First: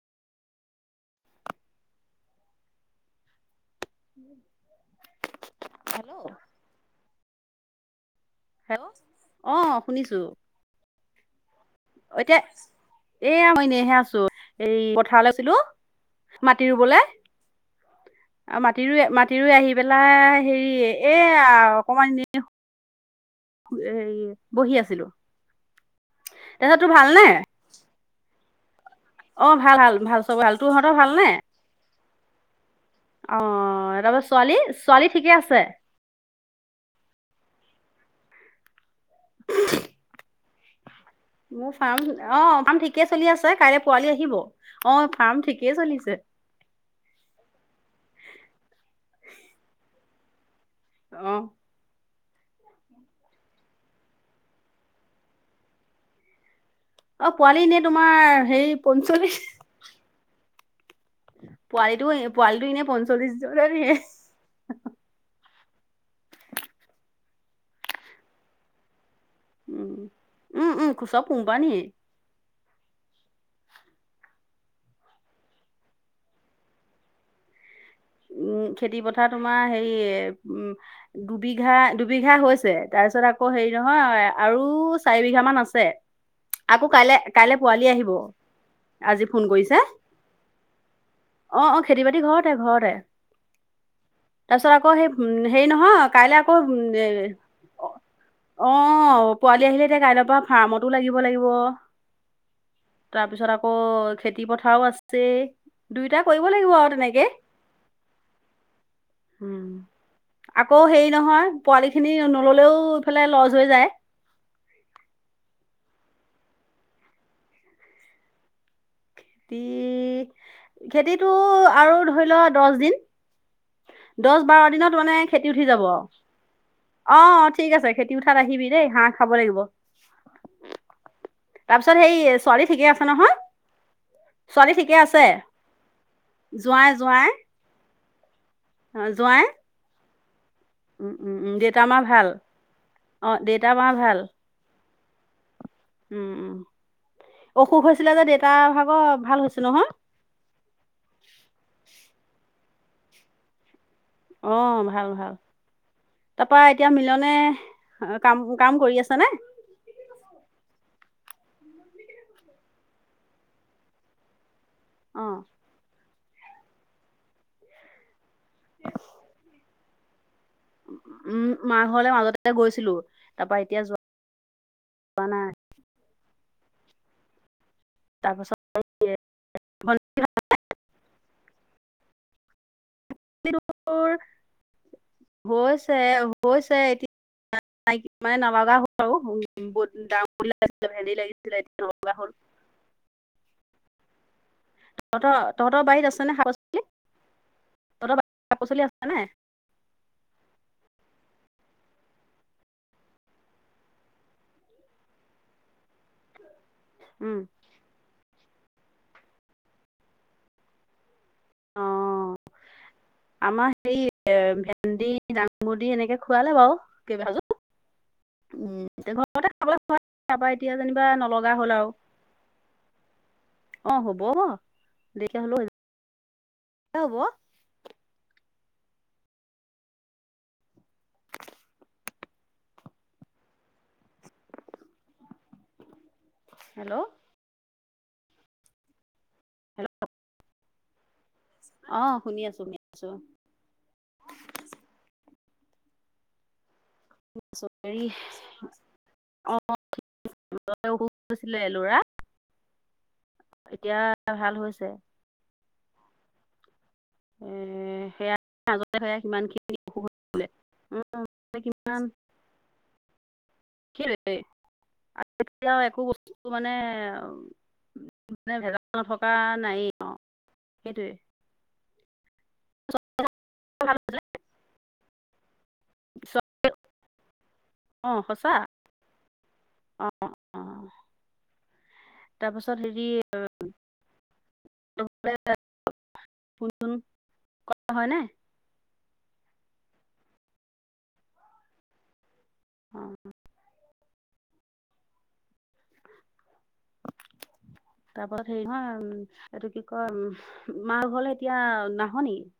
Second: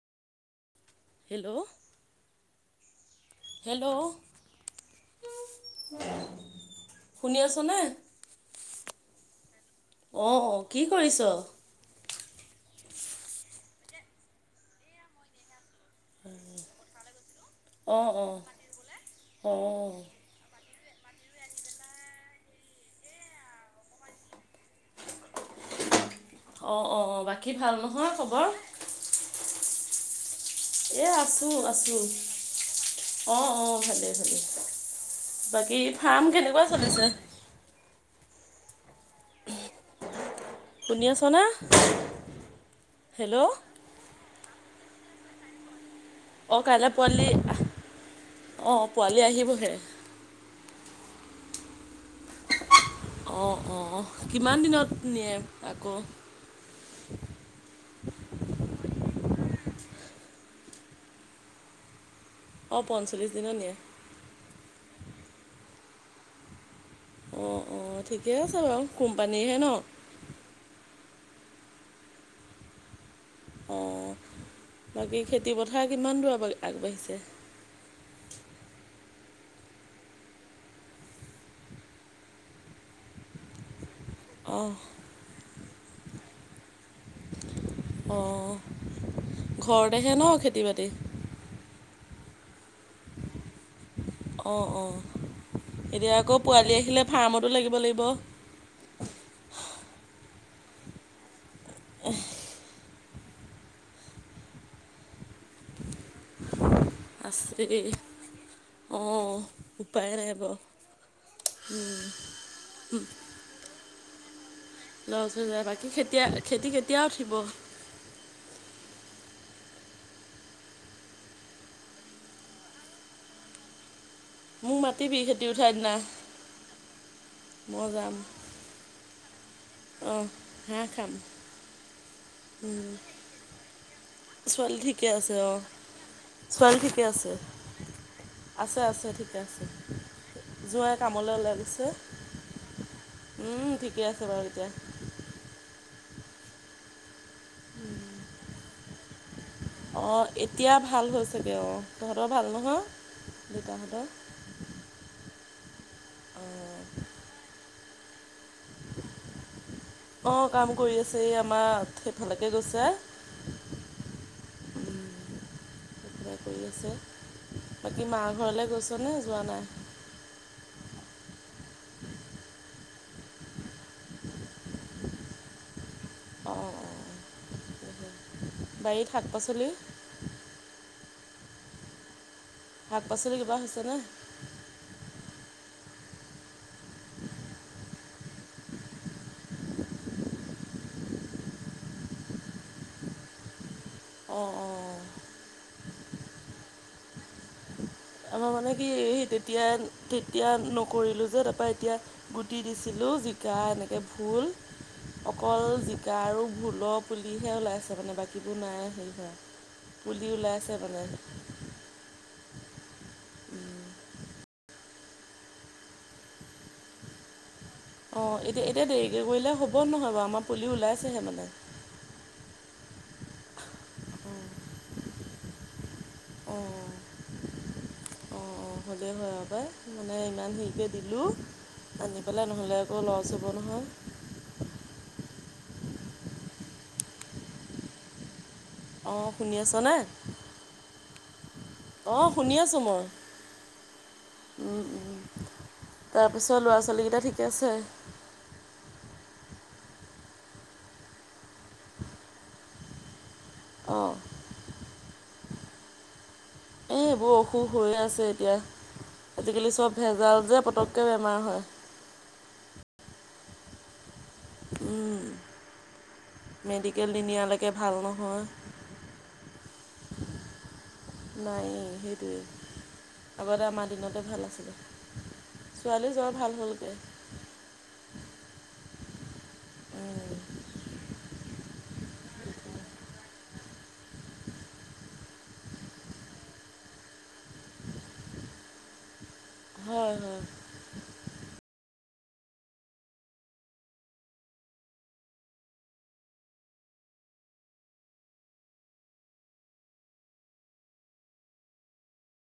Hello, hello, শুনি আছনে অ অ অ কি কৰিছ। এতিয়া এয়া মই এনেহে আছো এই পথাৰলৈ আছিলো মাটি ৰোবলে অঁ অঁ আৰু মাটি মাটি অঁ আহি পেলাই হেৰি এ অকমান এ এ বহি আছিলো। তাৰপিছত অ', তোৰ অ', অ', ভালনে বাকী ভাল নহয় খবৰ অ', ভাল ভাল ভাল চবে ভাল তোৰহহঁতৰ এই ভালনে। আছোঁ আছোঁ অঁ অঁ আহ ভালেই তাপা ভালেই ছোৱালী ছোৱালী ঠিকে আছে। বাকী ফাৰ্ম কেনেকুৱা চলিছে। [inaudible] শুনি আছনে। মোৰ ফাৰ্ম অ ফাৰ্ম ঠিকে চলি হেল্ল' আছে। কাইলৈ পোৱালি আহিব অ ফাৰ্ম ঠিকে চলিছে। অ', কাইলৈ পোৱালি অ', পোৱালি আহিবহে অ', অ', অ', কিমান দিনত নিয়ে আকৌ অ', পোৱালিনে তোমাৰ হেৰি পঞ্চলিশ পোৱালিটো পোৱালিটো অঁ এনেই পঞ্চল্লিছ পঞ্চল্লিশ দিনত নিয়ে জনে অ', অ', ঠিকে আছে, বাৰু কোম্পানীৰহে ন উম' উম' চ ব কোম্পানী এই। অ', বাকী খেতিপথাৰ কিমান দূৰ আ আগবাঢ়িছে। উম খেতি পথাৰ তোমাৰ হেৰি উম দুবিঘা দুবিঘা হৈছে তাৰপিছত আকৌ আকৌ হেৰি নহয় আৰু অঁ চাৰি বিঘা মান আছে আকৌ কাইলে কাইলৈ পোৱালি আহিব অঁ আজি ফোন কৰিছে। ঘৰতেহে ন খেতি বাতি অ', অ', খেতি বাতি ঘৰতে ঘৰতে। অঁ তাৰপিছত আকৌ অঁ সেই হেৰি নহয় এতিয়া কাইলে আকৌ পোৱালি আহিলে এ ফাৰ্মতো লাগিব লাগিব অ', পোৱালি আহিলে এতিয়া কাইলৈৰ পৰা ফাৰ্মতো লাগিব লাগিব। তাৰ পিছত আকৌ খেতি পথাৰও আছে। দুইটা কৰিব লাগিব আউ। আছে। অ', উম, উপায় নাই বাউ আকৌ হেৰি নহয় পোৱালি খিনি নললেও উম। ইফালে লছ হৈ যায় লৰা ছোৱালী নাই বাকী খেতিয়া খেতি কেতিয়াও উঠিব? উম খেতিটো আৰু ধৰিল দশ দিন দশ বাৰ মোক দিনত মানে মাতিবি খেতি উঠি উঠাৰ যাব। দিনা অ', ঠিক মই আছে। খেতি যাম উঠাত আহিবি দেই হাঁহ খাব লাগিব। অঁ হাঁহ খাম তাৰপিছত সেই ছোৱালী ঠিকে আছে নহয়? ছোৱালী ঠিকে আছে অ। ছোৱালী জোঁৱাই ঠিকে জোঁৱাই আছে। আছে অ, আছে ঠিকেহ জোঁৱাই আছে। যোঁৱাই উম, কামলৈ উম, উম, ওলাই দেউতা গৈছে। মা ভাল অ উম দেউতা মা ঠিকে আছে বাৰু এতিয়া। উম'উম অসুখ হৈছিলে যে দেউতাৰ ভাগৰ ভাল হৈছে নহয়। অঁ এতিয়া ভাল হৈছে গে অ', তহঁতৰ ভাল নহয় দেউতাহঁতৰ। অ' ভাল ভাল। তাৰপা অঁ এতিয়া মিলনে কাম কাম কৰি আছে নে? অ' কাম কৰি আছে। এই আমাৰ সেইফালেকে গৈছে। [unintelligible] অহ কিবা কৰি আছে। বাকী মা ঘৰলৈ গৈছনে? যোৱা নাই উম মা ঘৰলে মাজতে গৈছিলো। তাৰ পৰা এতিয়া যোৱা যোৱা নাই। অ'অ' তাৰপাছত বাৰীত শাক পাচলি? শাক পাচলি কিবা হৈছেনে [unintelligible] গৈছে। হৈছে এতিয়া [unintelligible] নাই নলগা হ'ল আৰু বহুত দাঙ বাদি লাগিছিল ভেণ্ডি লাগিছিলে এতিয়া নালগা হ'ল। অ', অ, তহঁতৰ তহঁতৰ বাৰীত আনে শাক পুলী। আমাৰ মানে কি আছেনে সেই তেতিয়া তেতিয়া নকৰিলো যে তাৰাপা এতিয়া গুটি দিছিলোঁ জিকা এনেকে ভুল অকল জিকা আৰু ভুলক উম, পুলিহে ওলাইছে মানে বাকীবোৰ নাই হেৰি হোৱা পুলি ওলাইছে মানে। অঁ আমাৰ সেই এ ভেন্দি দাংমদি এনেকে খুৱালে বাউ কেইবা সাযো অ', এতিয়া এতিয়া দেৰিকে কৰিলে খাবলৈ হ'ব নহয় বাৰু আমাৰ তাৰপৰা পুলি এতিয়া ওলাই যেনিবা ছেহে মানে। নলগা হ'ল [unintelligible] অ', হ'ব দেৰীকে হলেও হয় যাব। অ, অহ এউ বহ অ', অ', হ'লে হয় আউ পাই মানে ইমান হেৰিকে দিলোঁ। আনি পেলাই নহ'লে আকৌ ল, ছ হ'ব নহয়। হেল্ল অ, শুনি আছনে। হেল্ল' অ শুনি আছোঁ মই। উম, উম তাৰপিছত ল'ৰা ছোৱালীকেইটা ঠিকে আছে চৰকাৰী অ মাজতে অসুখ হৈছিলে লৰা এতিয়া অঁ ভাল হৈছে। এই এইবোৰ এ, অসুখ হৈয়ে আছে সেয়া এতিয়া মাজতে সেয়া আজিকালি কিমানখিনি চব ভেজাল যে পটককে বেমাৰ হয়। নান কিৰেটেই। উম, আৰু এতিয়াও একো বস্তু মানে। মেডিকেল নিনিয়ালৈকে ভাল নহয় মানে ভেজাল থকা নায়েই অ সেইটোৱেই। নাই সেইটোৱেই আগতে আমাৰ দিনতে ভাল আছিলে। ছোৱালী জ্বৰ ভাল হ'লগে। অ সঁচা অ, অ, অ। তাৰপাছত হেৰি। [inaudible] [unintelligible] হয় নে। হয় হয়। অ। তাৰপত হেৰি নহয় এইটো কি কয় মা ঘৰলে এতিয়া নাহ নেকি।